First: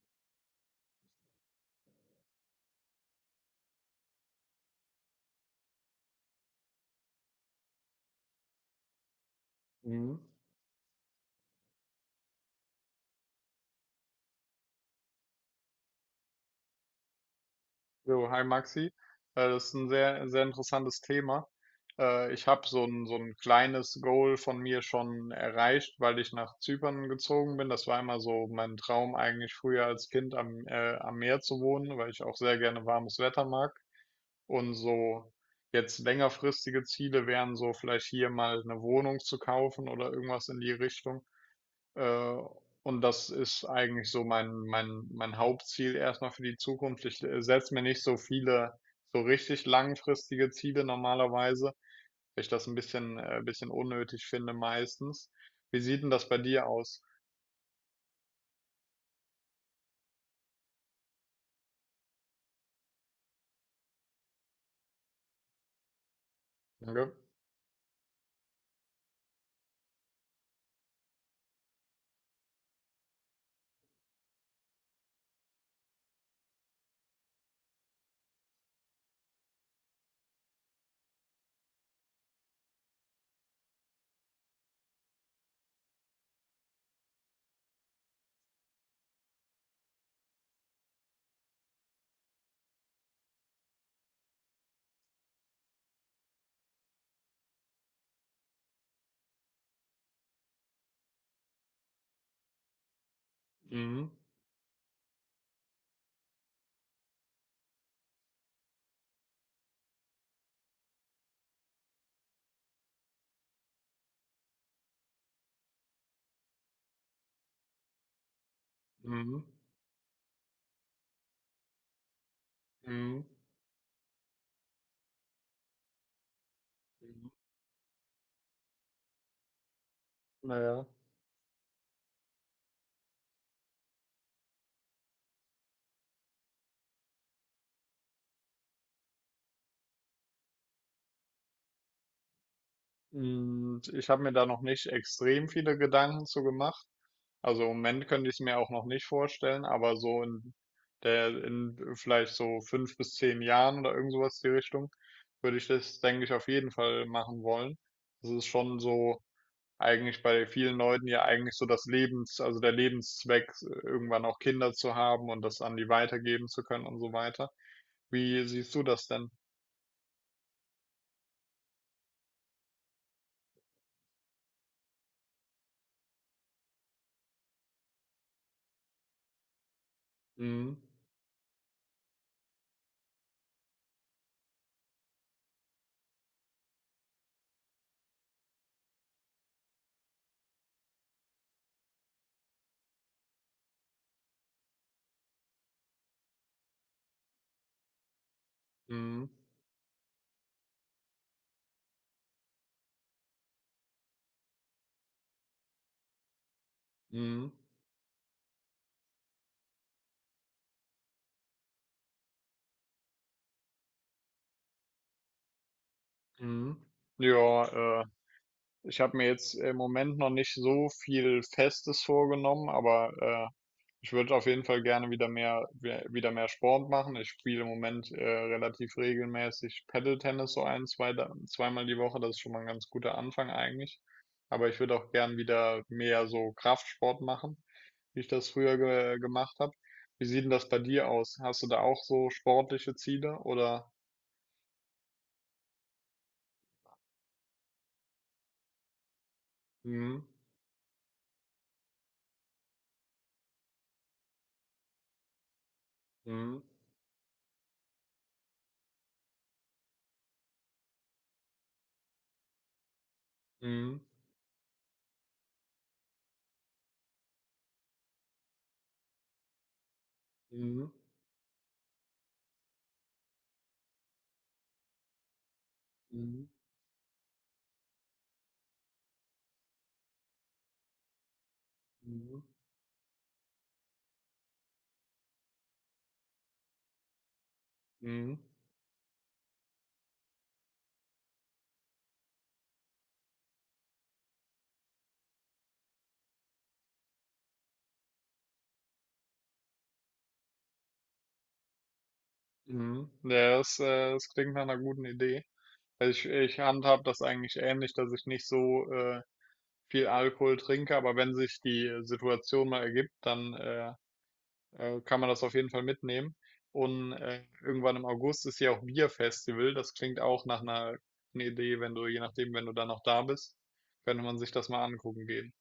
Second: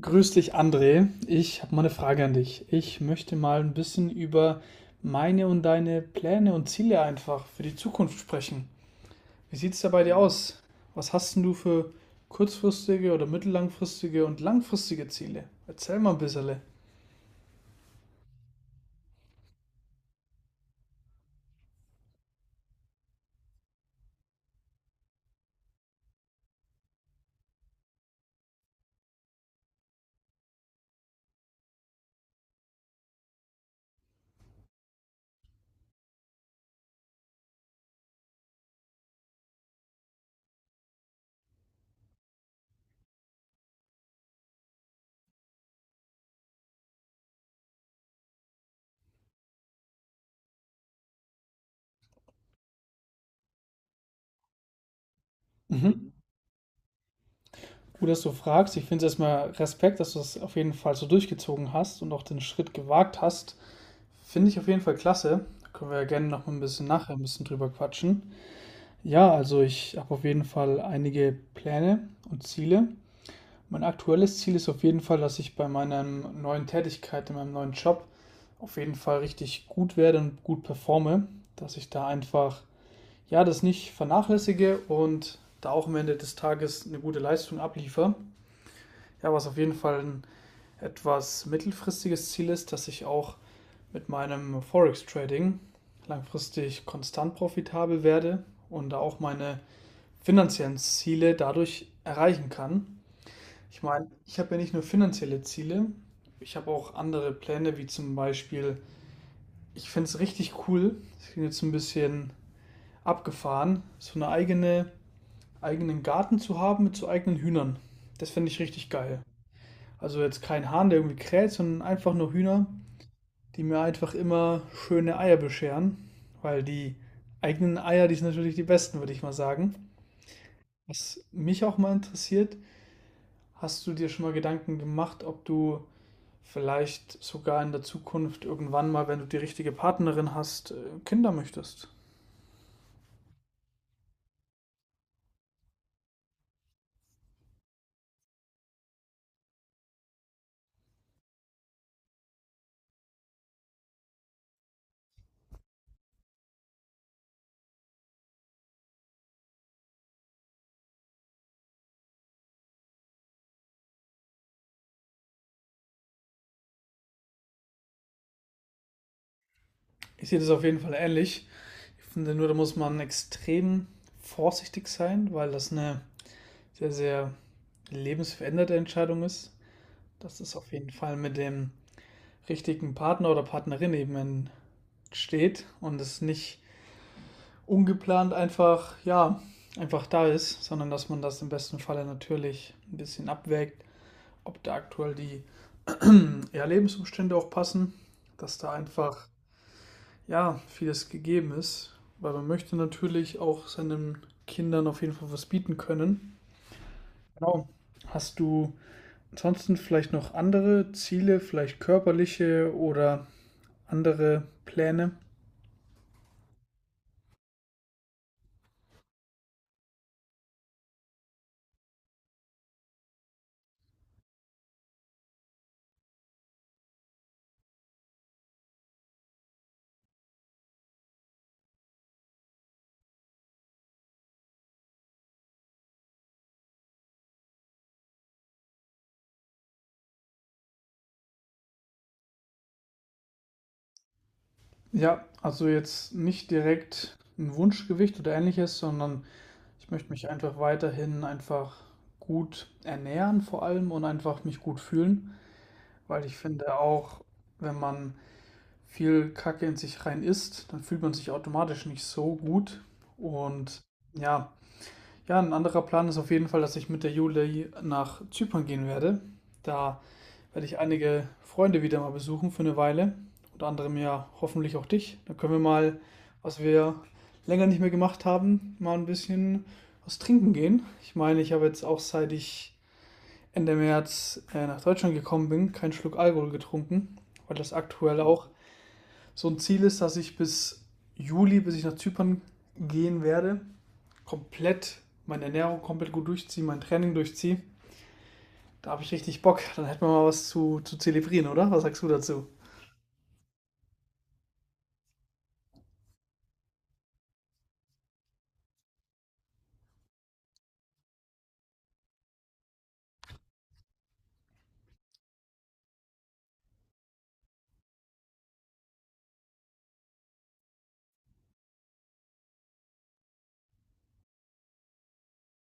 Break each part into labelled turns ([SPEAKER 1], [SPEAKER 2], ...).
[SPEAKER 1] Grüß dich, André. Ich habe mal eine Frage an dich. Ich möchte mal ein bisschen über meine und deine Pläne und Ziele einfach für die Zukunft sprechen. Wie sieht es da bei dir
[SPEAKER 2] Mhm.
[SPEAKER 1] aus? Was hast denn du für kurzfristige oder mittellangfristige und langfristige Ziele? Erzähl mal ein bisschen.
[SPEAKER 2] So, hi Maxi. Das ist ein sehr, sehr interessantes Thema. Ich habe so ein kleines Goal von mir schon erreicht, weil ich nach Zypern gezogen bin. Das war immer so mein Traum, eigentlich früher als Kind am Meer zu wohnen, weil ich auch sehr gerne warmes Wetter mag. Und so jetzt längerfristige Ziele wären so vielleicht hier mal eine Wohnung zu kaufen oder irgendwas in die Richtung. Äh, und das ist eigentlich so mein Hauptziel erstmal für die Zukunft. Ich setze mir nicht so viele, so richtig langfristige Ziele normalerweise, weil ich das ein bisschen unnötig finde meistens. Wie sieht
[SPEAKER 1] Mhm.
[SPEAKER 2] denn das bei dir aus?
[SPEAKER 1] Gut, dass du fragst. Ich finde es erstmal Respekt, dass du das auf jeden Fall so durchgezogen hast und auch den Schritt gewagt hast. Finde ich auf jeden Fall klasse. Da können wir ja gerne noch mal ein bisschen nachher
[SPEAKER 2] Danke.
[SPEAKER 1] ein bisschen drüber quatschen. Ja, also ich habe auf jeden Fall einige Pläne und Ziele. Mein aktuelles Ziel ist auf jeden Fall, dass ich bei meiner neuen Tätigkeit, in meinem neuen Job, auf jeden Fall richtig gut werde und gut performe. Dass ich da einfach, ja, das nicht vernachlässige und da auch am Ende des Tages eine gute Leistung abliefere. Ja, was auf jeden Fall ein etwas mittelfristiges Ziel ist, dass ich auch mit meinem Forex-Trading langfristig konstant profitabel werde und da auch meine finanziellen Ziele dadurch erreichen kann. Ich meine,
[SPEAKER 2] Mhm.
[SPEAKER 1] ich habe ja nicht nur finanzielle Ziele, ich habe auch andere Pläne, wie zum Beispiel, ich finde es richtig cool, das klingt jetzt ein bisschen abgefahren, so eine eigene, eigenen Garten zu haben mit so eigenen Hühnern. Das finde ich richtig geil.
[SPEAKER 2] Mhm.
[SPEAKER 1] Also jetzt kein Hahn, der irgendwie kräht, sondern einfach nur Hühner,
[SPEAKER 2] Mhm.
[SPEAKER 1] die mir einfach immer schöne Eier bescheren, weil die
[SPEAKER 2] Mhm.
[SPEAKER 1] eigenen Eier, die sind natürlich die besten, würde ich mal sagen.
[SPEAKER 2] Naja.
[SPEAKER 1] Was mich auch mal interessiert, hast du dir schon mal Gedanken gemacht, ob du vielleicht sogar in der Zukunft irgendwann mal, wenn du die richtige Partnerin hast, Kinder möchtest?
[SPEAKER 2] Ich habe mir da noch nicht extrem viele Gedanken zu gemacht. Also im Moment könnte ich es mir auch noch nicht vorstellen, aber so in vielleicht so fünf bis zehn Jahren oder irgend sowas die Richtung, würde ich das, denke ich, auf jeden Fall machen wollen. Das ist schon so eigentlich bei vielen Leuten ja eigentlich so also der Lebenszweck, irgendwann auch Kinder zu haben und das an die weitergeben zu können und so weiter. Wie siehst du das denn?
[SPEAKER 1] Ich sehe das auf jeden Fall ähnlich. Ich finde nur, da muss man extrem vorsichtig sein, weil das eine sehr, sehr lebensveränderte Entscheidung ist. Dass es auf
[SPEAKER 2] Mhm.
[SPEAKER 1] jeden Fall mit dem richtigen Partner oder Partnerin eben entsteht und es nicht ungeplant einfach, ja, einfach da ist, sondern dass man das im besten Falle natürlich ein bisschen abwägt, ob da aktuell die ja, Lebensumstände auch passen, dass da einfach
[SPEAKER 2] Mhm.
[SPEAKER 1] ja vieles gegeben ist, weil man möchte natürlich auch seinen Kindern auf jeden Fall was bieten können.
[SPEAKER 2] Mhm.
[SPEAKER 1] Genau. Hast du ansonsten vielleicht noch andere Ziele, vielleicht körperliche oder andere Pläne?
[SPEAKER 2] Mhm. Ja, ich habe mir jetzt im Moment noch nicht so viel Festes vorgenommen, aber äh, ich würde auf jeden Fall gerne wieder wieder mehr Sport machen. Ich spiele im Moment relativ regelmäßig Paddle-Tennis so zweimal die Woche. Das ist schon mal ein ganz guter Anfang eigentlich. Aber ich würde auch gern wieder mehr so Kraftsport machen, wie ich das früher ge gemacht habe. Wie sieht denn das bei dir aus? Hast du da auch so sportliche Ziele oder?
[SPEAKER 1] Ja, also jetzt nicht direkt ein Wunschgewicht oder ähnliches, sondern ich möchte
[SPEAKER 2] Mhm.
[SPEAKER 1] mich einfach weiterhin einfach gut ernähren vor allem und einfach mich gut fühlen. Weil ich
[SPEAKER 2] Mhm.
[SPEAKER 1] finde auch, wenn man viel Kacke in sich rein isst, dann fühlt man sich automatisch nicht so gut. Und
[SPEAKER 2] Mhm.
[SPEAKER 1] ja, ja, ein anderer Plan ist auf jeden Fall, dass ich mit der Juli nach Zypern gehen werde. Da werde ich
[SPEAKER 2] Mhm.
[SPEAKER 1] einige Freunde wieder mal besuchen für eine Weile. Unter anderem ja hoffentlich auch dich. Dann können wir mal,
[SPEAKER 2] Mhm.
[SPEAKER 1] was wir länger nicht mehr gemacht haben, mal ein bisschen was trinken gehen. Ich meine, ich habe jetzt auch, seit
[SPEAKER 2] Mhm.
[SPEAKER 1] ich Ende März nach Deutschland gekommen bin, keinen Schluck Alkohol getrunken, weil das aktuell
[SPEAKER 2] Mhm.
[SPEAKER 1] auch so ein Ziel ist, dass ich bis Juli, bis ich nach Zypern gehen werde, komplett meine Ernährung komplett gut durchziehe, mein Training durchziehe. Da habe ich richtig Bock. Dann hätten wir mal was zu zelebrieren, oder? Was sagst du dazu?
[SPEAKER 2] Mhm. Ja, das klingt nach einer guten Idee. Also ich handhab das eigentlich ähnlich, dass ich nicht so äh, viel Alkohol trinke, aber wenn sich die Situation mal ergibt, dann kann man das auf jeden Fall mitnehmen. Und irgendwann im August ist ja auch Bierfestival. Das klingt auch nach einer guten Idee, wenn du, je nachdem, wenn du dann noch da bist, könnte man sich das mal angucken gehen.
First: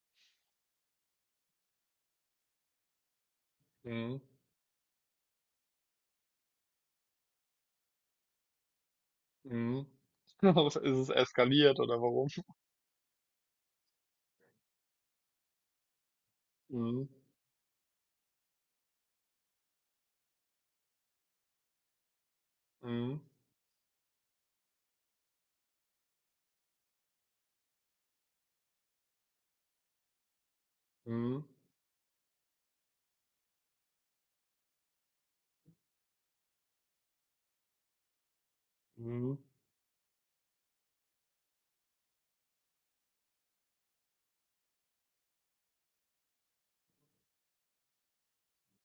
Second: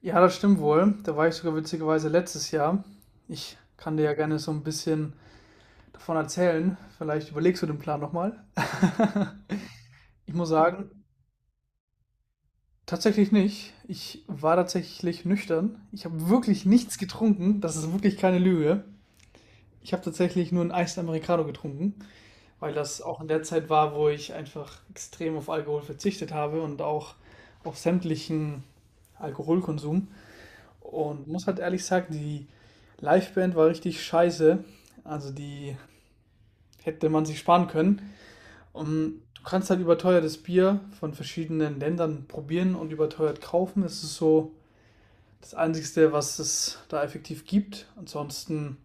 [SPEAKER 1] Ja, das stimmt wohl. Da war ich sogar witzigerweise letztes Jahr. Ich kann dir ja
[SPEAKER 2] Mhm.
[SPEAKER 1] gerne so ein bisschen davon erzählen. Vielleicht überlegst du den Plan nochmal.
[SPEAKER 2] Mhm.
[SPEAKER 1] Ich muss
[SPEAKER 2] Ist
[SPEAKER 1] sagen,
[SPEAKER 2] es eskaliert oder warum?
[SPEAKER 1] tatsächlich nicht. Ich war tatsächlich nüchtern. Ich habe wirklich nichts
[SPEAKER 2] Mhm.
[SPEAKER 1] getrunken. Das ist wirklich keine Lüge. Ich habe tatsächlich nur einen Eis Americano getrunken, weil das auch
[SPEAKER 2] Mhm.
[SPEAKER 1] in der Zeit war, wo ich einfach extrem auf Alkohol verzichtet habe und auch auf sämtlichen Alkoholkonsum. Und muss
[SPEAKER 2] Mhm.
[SPEAKER 1] halt ehrlich sagen, die Liveband war richtig scheiße. Also die hätte man sich sparen können. Und
[SPEAKER 2] Mhm.
[SPEAKER 1] du kannst halt überteuertes Bier von verschiedenen Ländern probieren und überteuert kaufen. Es ist so das Einzige, was es da effektiv gibt. Ansonsten,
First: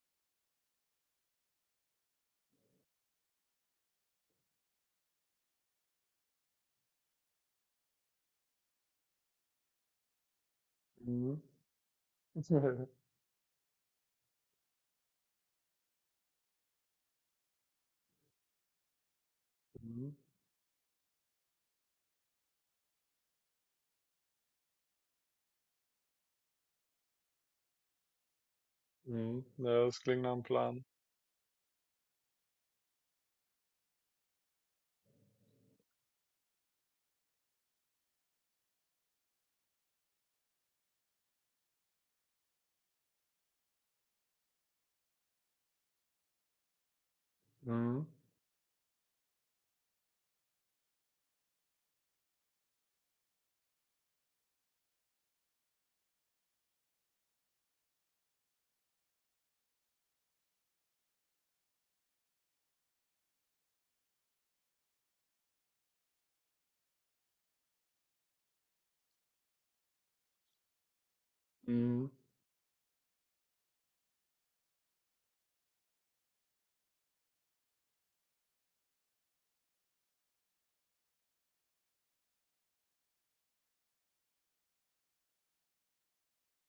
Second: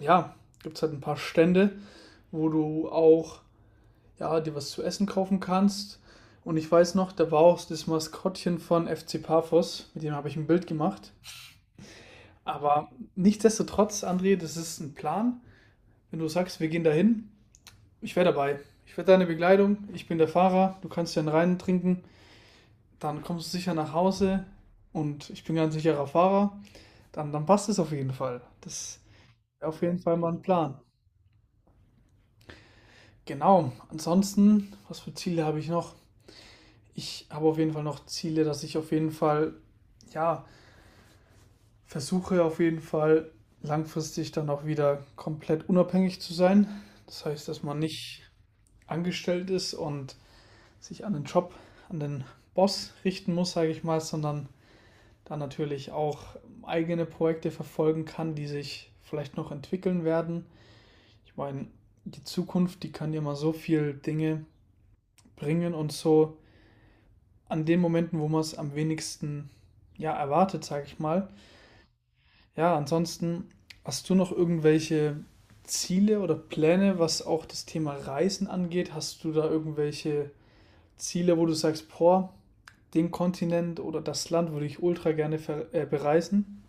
[SPEAKER 1] ja, gibt es halt ein paar Stände, wo du auch, ja, dir was zu essen kaufen kannst. Und ich weiß noch, da war auch das Maskottchen von FC Paphos, mit dem habe ich ein Bild gemacht.
[SPEAKER 2] Mhm.
[SPEAKER 1] Aber nichtsdestotrotz, André, das ist ein Plan. Wenn du sagst, wir gehen dahin, ich wäre dabei. Ich werde deine Begleitung, ich
[SPEAKER 2] Mhm.
[SPEAKER 1] bin der Fahrer, du kannst dann rein trinken, dann kommst du sicher nach Hause und ich bin ganz sicherer Fahrer. Dann, dann passt es auf jeden Fall. Das
[SPEAKER 2] Mhm.
[SPEAKER 1] auf
[SPEAKER 2] Ja, das
[SPEAKER 1] jeden Fall
[SPEAKER 2] klingt
[SPEAKER 1] mal
[SPEAKER 2] nach
[SPEAKER 1] 'n
[SPEAKER 2] 'm
[SPEAKER 1] Plan.
[SPEAKER 2] Plan.
[SPEAKER 1] Genau, ansonsten, was für Ziele habe ich noch? Ich habe auf jeden Fall noch Ziele, dass ich auf jeden Fall, ja, versuche auf jeden Fall langfristig dann auch wieder komplett unabhängig zu sein. Das heißt, dass man
[SPEAKER 2] Mhm.
[SPEAKER 1] nicht angestellt ist und sich an den Job, an den Boss richten muss, sage ich mal, sondern dann natürlich auch eigene Projekte verfolgen kann, die sich vielleicht noch entwickeln werden. Ich meine, die Zukunft, die kann ja mal so viel Dinge bringen und so an den Momenten, wo man es am wenigsten ja erwartet, sage ich mal.
[SPEAKER 2] Mhm.
[SPEAKER 1] Ja, ansonsten, hast du noch irgendwelche Ziele oder Pläne, was auch das Thema Reisen angeht? Hast du da irgendwelche Ziele, wo du sagst, boah, den Kontinent oder das Land würde ich ultra gerne ver bereisen?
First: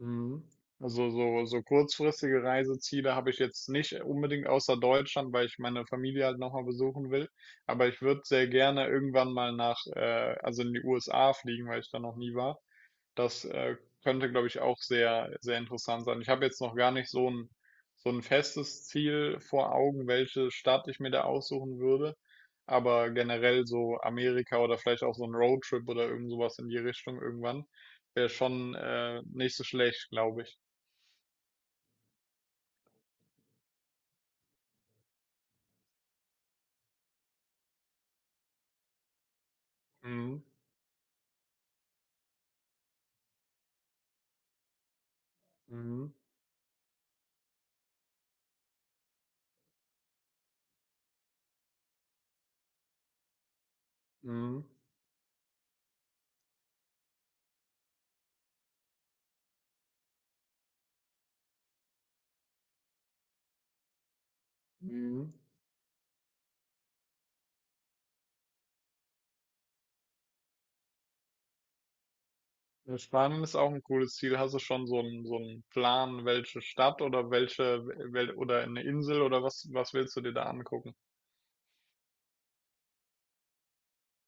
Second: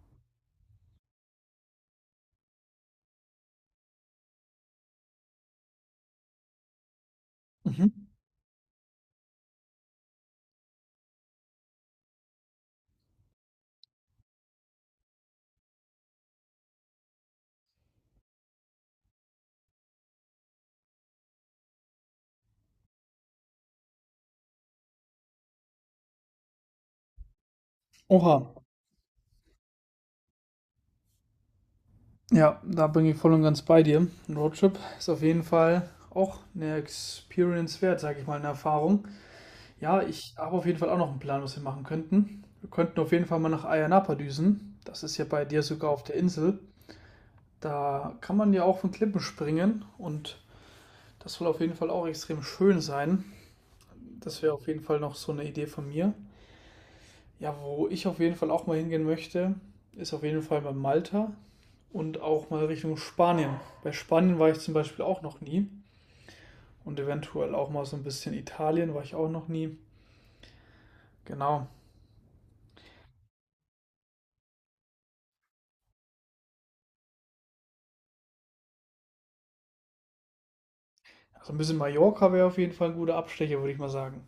[SPEAKER 2] Mhm. Also, so kurzfristige Reiseziele habe ich jetzt nicht unbedingt außer Deutschland, weil ich meine Familie halt noch mal besuchen will.
[SPEAKER 1] Mhm.
[SPEAKER 2] Aber ich würde sehr gerne irgendwann mal in die USA fliegen, weil ich da noch nie war. Das könnte, glaube ich, auch sehr, sehr interessant sein. Ich habe jetzt noch gar nicht so ein festes Ziel vor Augen, welche Stadt ich mir da aussuchen würde. Aber generell so Amerika oder vielleicht auch so ein Roadtrip oder irgend sowas in die Richtung irgendwann wäre
[SPEAKER 1] Oha,
[SPEAKER 2] schon nicht so schlecht, glaube ich.
[SPEAKER 1] ja, da bin ich voll und ganz bei dir. Ein Roadtrip ist auf jeden Fall auch eine Experience wert, sage ich mal, eine Erfahrung. Ja, ich
[SPEAKER 2] Mhm.
[SPEAKER 1] habe auf jeden Fall auch noch einen Plan, was wir machen könnten. Wir könnten auf jeden Fall mal nach Ayanapa düsen. Das ist ja bei dir sogar auf
[SPEAKER 2] Mhm.
[SPEAKER 1] der Insel. Da kann man ja auch von Klippen springen und das soll auf jeden Fall auch extrem schön sein. Das wäre
[SPEAKER 2] Mhm.
[SPEAKER 1] auf jeden Fall noch so eine Idee von mir. Ja, wo ich auf jeden Fall auch mal hingehen möchte, ist auf jeden Fall bei Malta und auch mal Richtung Spanien. Bei Spanien war ich zum Beispiel auch
[SPEAKER 2] Mhm.
[SPEAKER 1] noch nie und eventuell auch mal so ein bisschen Italien war ich auch noch nie. Genau.
[SPEAKER 2] Ja, Spanien ist auch ein cooles Ziel. Hast du schon so einen Plan, welche Stadt oder welche, wel oder eine Insel oder was willst du dir da angucken?
[SPEAKER 1] Also ein bisschen Mallorca wäre auf jeden Fall ein guter Abstecher, würde ich mal sagen.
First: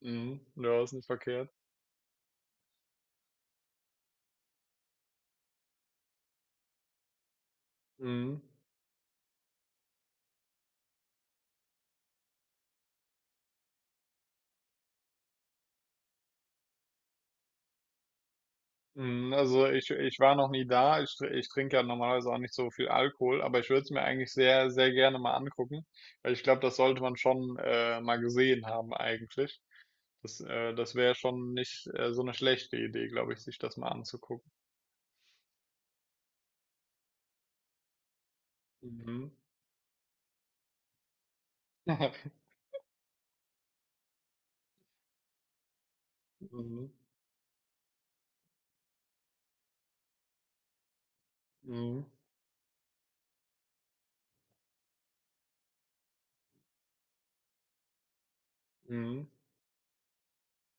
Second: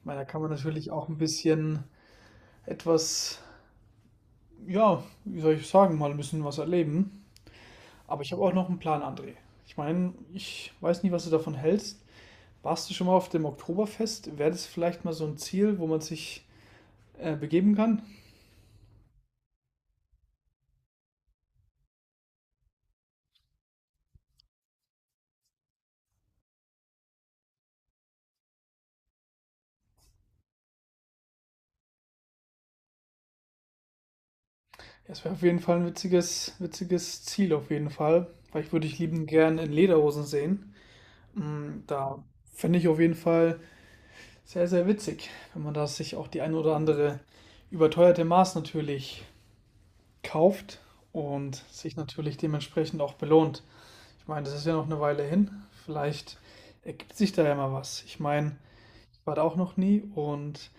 [SPEAKER 1] Ich meine, da
[SPEAKER 2] Mhm.
[SPEAKER 1] kann man
[SPEAKER 2] Ja,
[SPEAKER 1] natürlich
[SPEAKER 2] ist nicht
[SPEAKER 1] auch ein
[SPEAKER 2] verkehrt.
[SPEAKER 1] bisschen etwas, ja, wie soll ich sagen, mal ein bisschen was erleben. Aber ich habe
[SPEAKER 2] Mhm.
[SPEAKER 1] auch noch einen Plan, André. Ich meine, ich weiß nicht, was du davon hältst. Warst du schon mal auf dem Oktoberfest? Wäre das vielleicht mal so ein Ziel, wo man sich begeben kann?
[SPEAKER 2] Mhm. Also ich war noch nie da. Ich trinke ja normalerweise auch nicht so viel Alkohol, aber ich würde es mir eigentlich sehr, sehr gerne mal angucken, weil ich glaube, das sollte man schon mal gesehen haben eigentlich. Das wäre schon nicht so eine schlechte Idee, glaube ich, sich das mal anzugucken.
[SPEAKER 1] Das wäre auf jeden Fall ein witziges, witziges Ziel, auf jeden Fall. Weil ich würde dich lieben
[SPEAKER 2] Mhm.
[SPEAKER 1] gern in Lederhosen sehen. Da fände ich auf jeden Fall sehr, sehr witzig, wenn man da sich auch die ein oder
[SPEAKER 2] Mhm.
[SPEAKER 1] andere überteuerte Maß natürlich kauft und sich
[SPEAKER 2] Mhm.
[SPEAKER 1] natürlich dementsprechend auch belohnt. Ich meine, das ist ja noch eine Weile hin. Vielleicht ergibt sich da ja mal was. Ich meine, ich
[SPEAKER 2] Mhm.
[SPEAKER 1] war da auch noch nie und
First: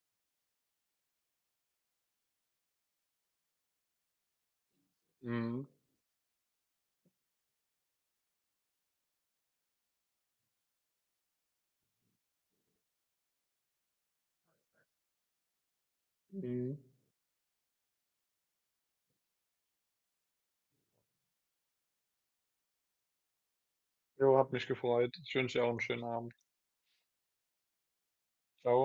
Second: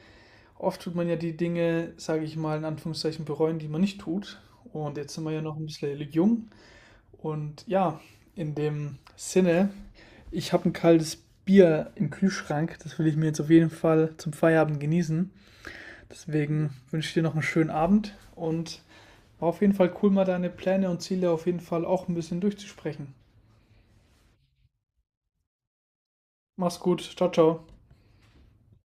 [SPEAKER 1] oft tut man ja die Dinge, sage ich mal, in Anführungszeichen bereuen, die man nicht tut. Und jetzt sind wir ja noch ein
[SPEAKER 2] Mhm.
[SPEAKER 1] bisschen jung und ja, in dem Sinne, ich habe ein kaltes Bier im Kühlschrank. Das will ich mir jetzt auf jeden Fall zum Feierabend genießen. Deswegen
[SPEAKER 2] Mhm.
[SPEAKER 1] wünsche ich dir noch einen schönen Abend und war auf jeden Fall cool, mal deine Pläne und Ziele auf jeden Fall auch ein bisschen durchzusprechen.
[SPEAKER 2] Jo, hat mich gefreut. Ich wünsche dir auch einen schönen Abend.
[SPEAKER 1] Mach's gut. Ciao, ciao.
[SPEAKER 2] Ciao.